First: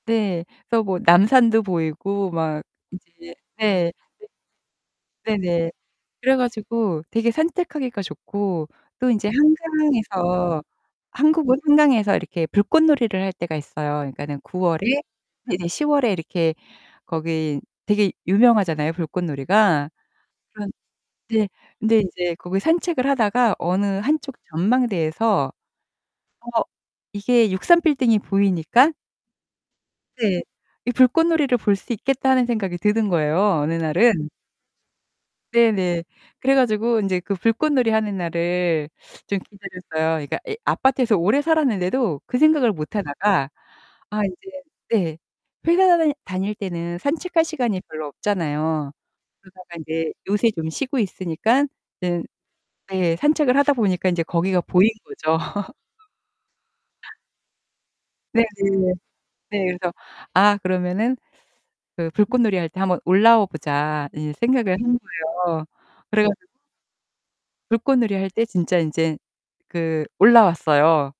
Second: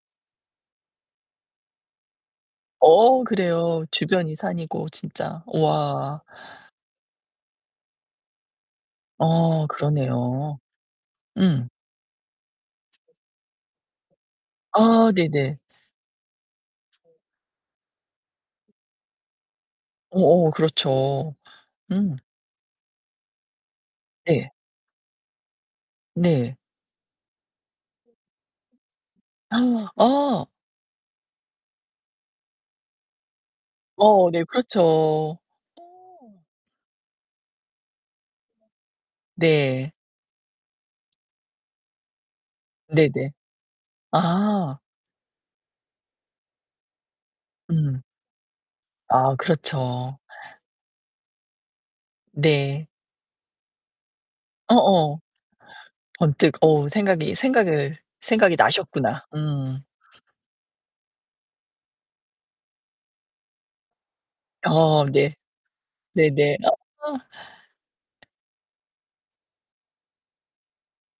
네, 그래서 뭐 남산도 보이고 막 어 이제 그래요. 네. 주변이 산이고 네. 진짜. 네네. 우와. 그래 가지고 되게 산책하기가 좋고 또 인제 어, 그러네요. 한강에서 한국은 음. 한강에서 이렇게 불꽃놀이를 할 때가 있어요. 그니까는 9월에 아 네네. 이제 10월에 이렇게 거기 되게 유명하잖아요, 불꽃놀이가. 어어, 그런 그렇죠. 네. 근데 음. 이제 거기 산책을 하다가 어느 한 쪽 네. 전망대에서 네. 어 이게 63빌딩이 보이니까 네. 어. 이 불꽃놀이를 볼 수 있겠다는 생각이 드는 거예요, 어느 어 날은. 네, 그렇죠. 네네. 어. 그래 가지고 인제 그 불꽃놀이 하는 날을 좀 네. 기다렸어요. 그러니까 이 아파트에서 오래 살았는데도 그 생각을 못 네네. 하다가 아 이제 아. 네. 회사 다닐 다닐 때는 산책할 시간이 음. 별로 없잖아요. 아 그러다가 인제 그렇죠. 요새 좀 쉬고 있으니깐 응. 네. 예 산책을 하다 보니까 인제 거기가 보인 어어. 거죠. 번뜩 어 생각이 생각을 생각이 네네. 나셨구나. 네. 음. 그래서 아 그러면은 그 '불꽃놀이 할 때 한번 올라와 보자.' 이제 생각을 한 어 네. 거예요. 그래 가지고 네네. 아. 불꽃놀이 할 때 진짜 인제 그 올라왔어요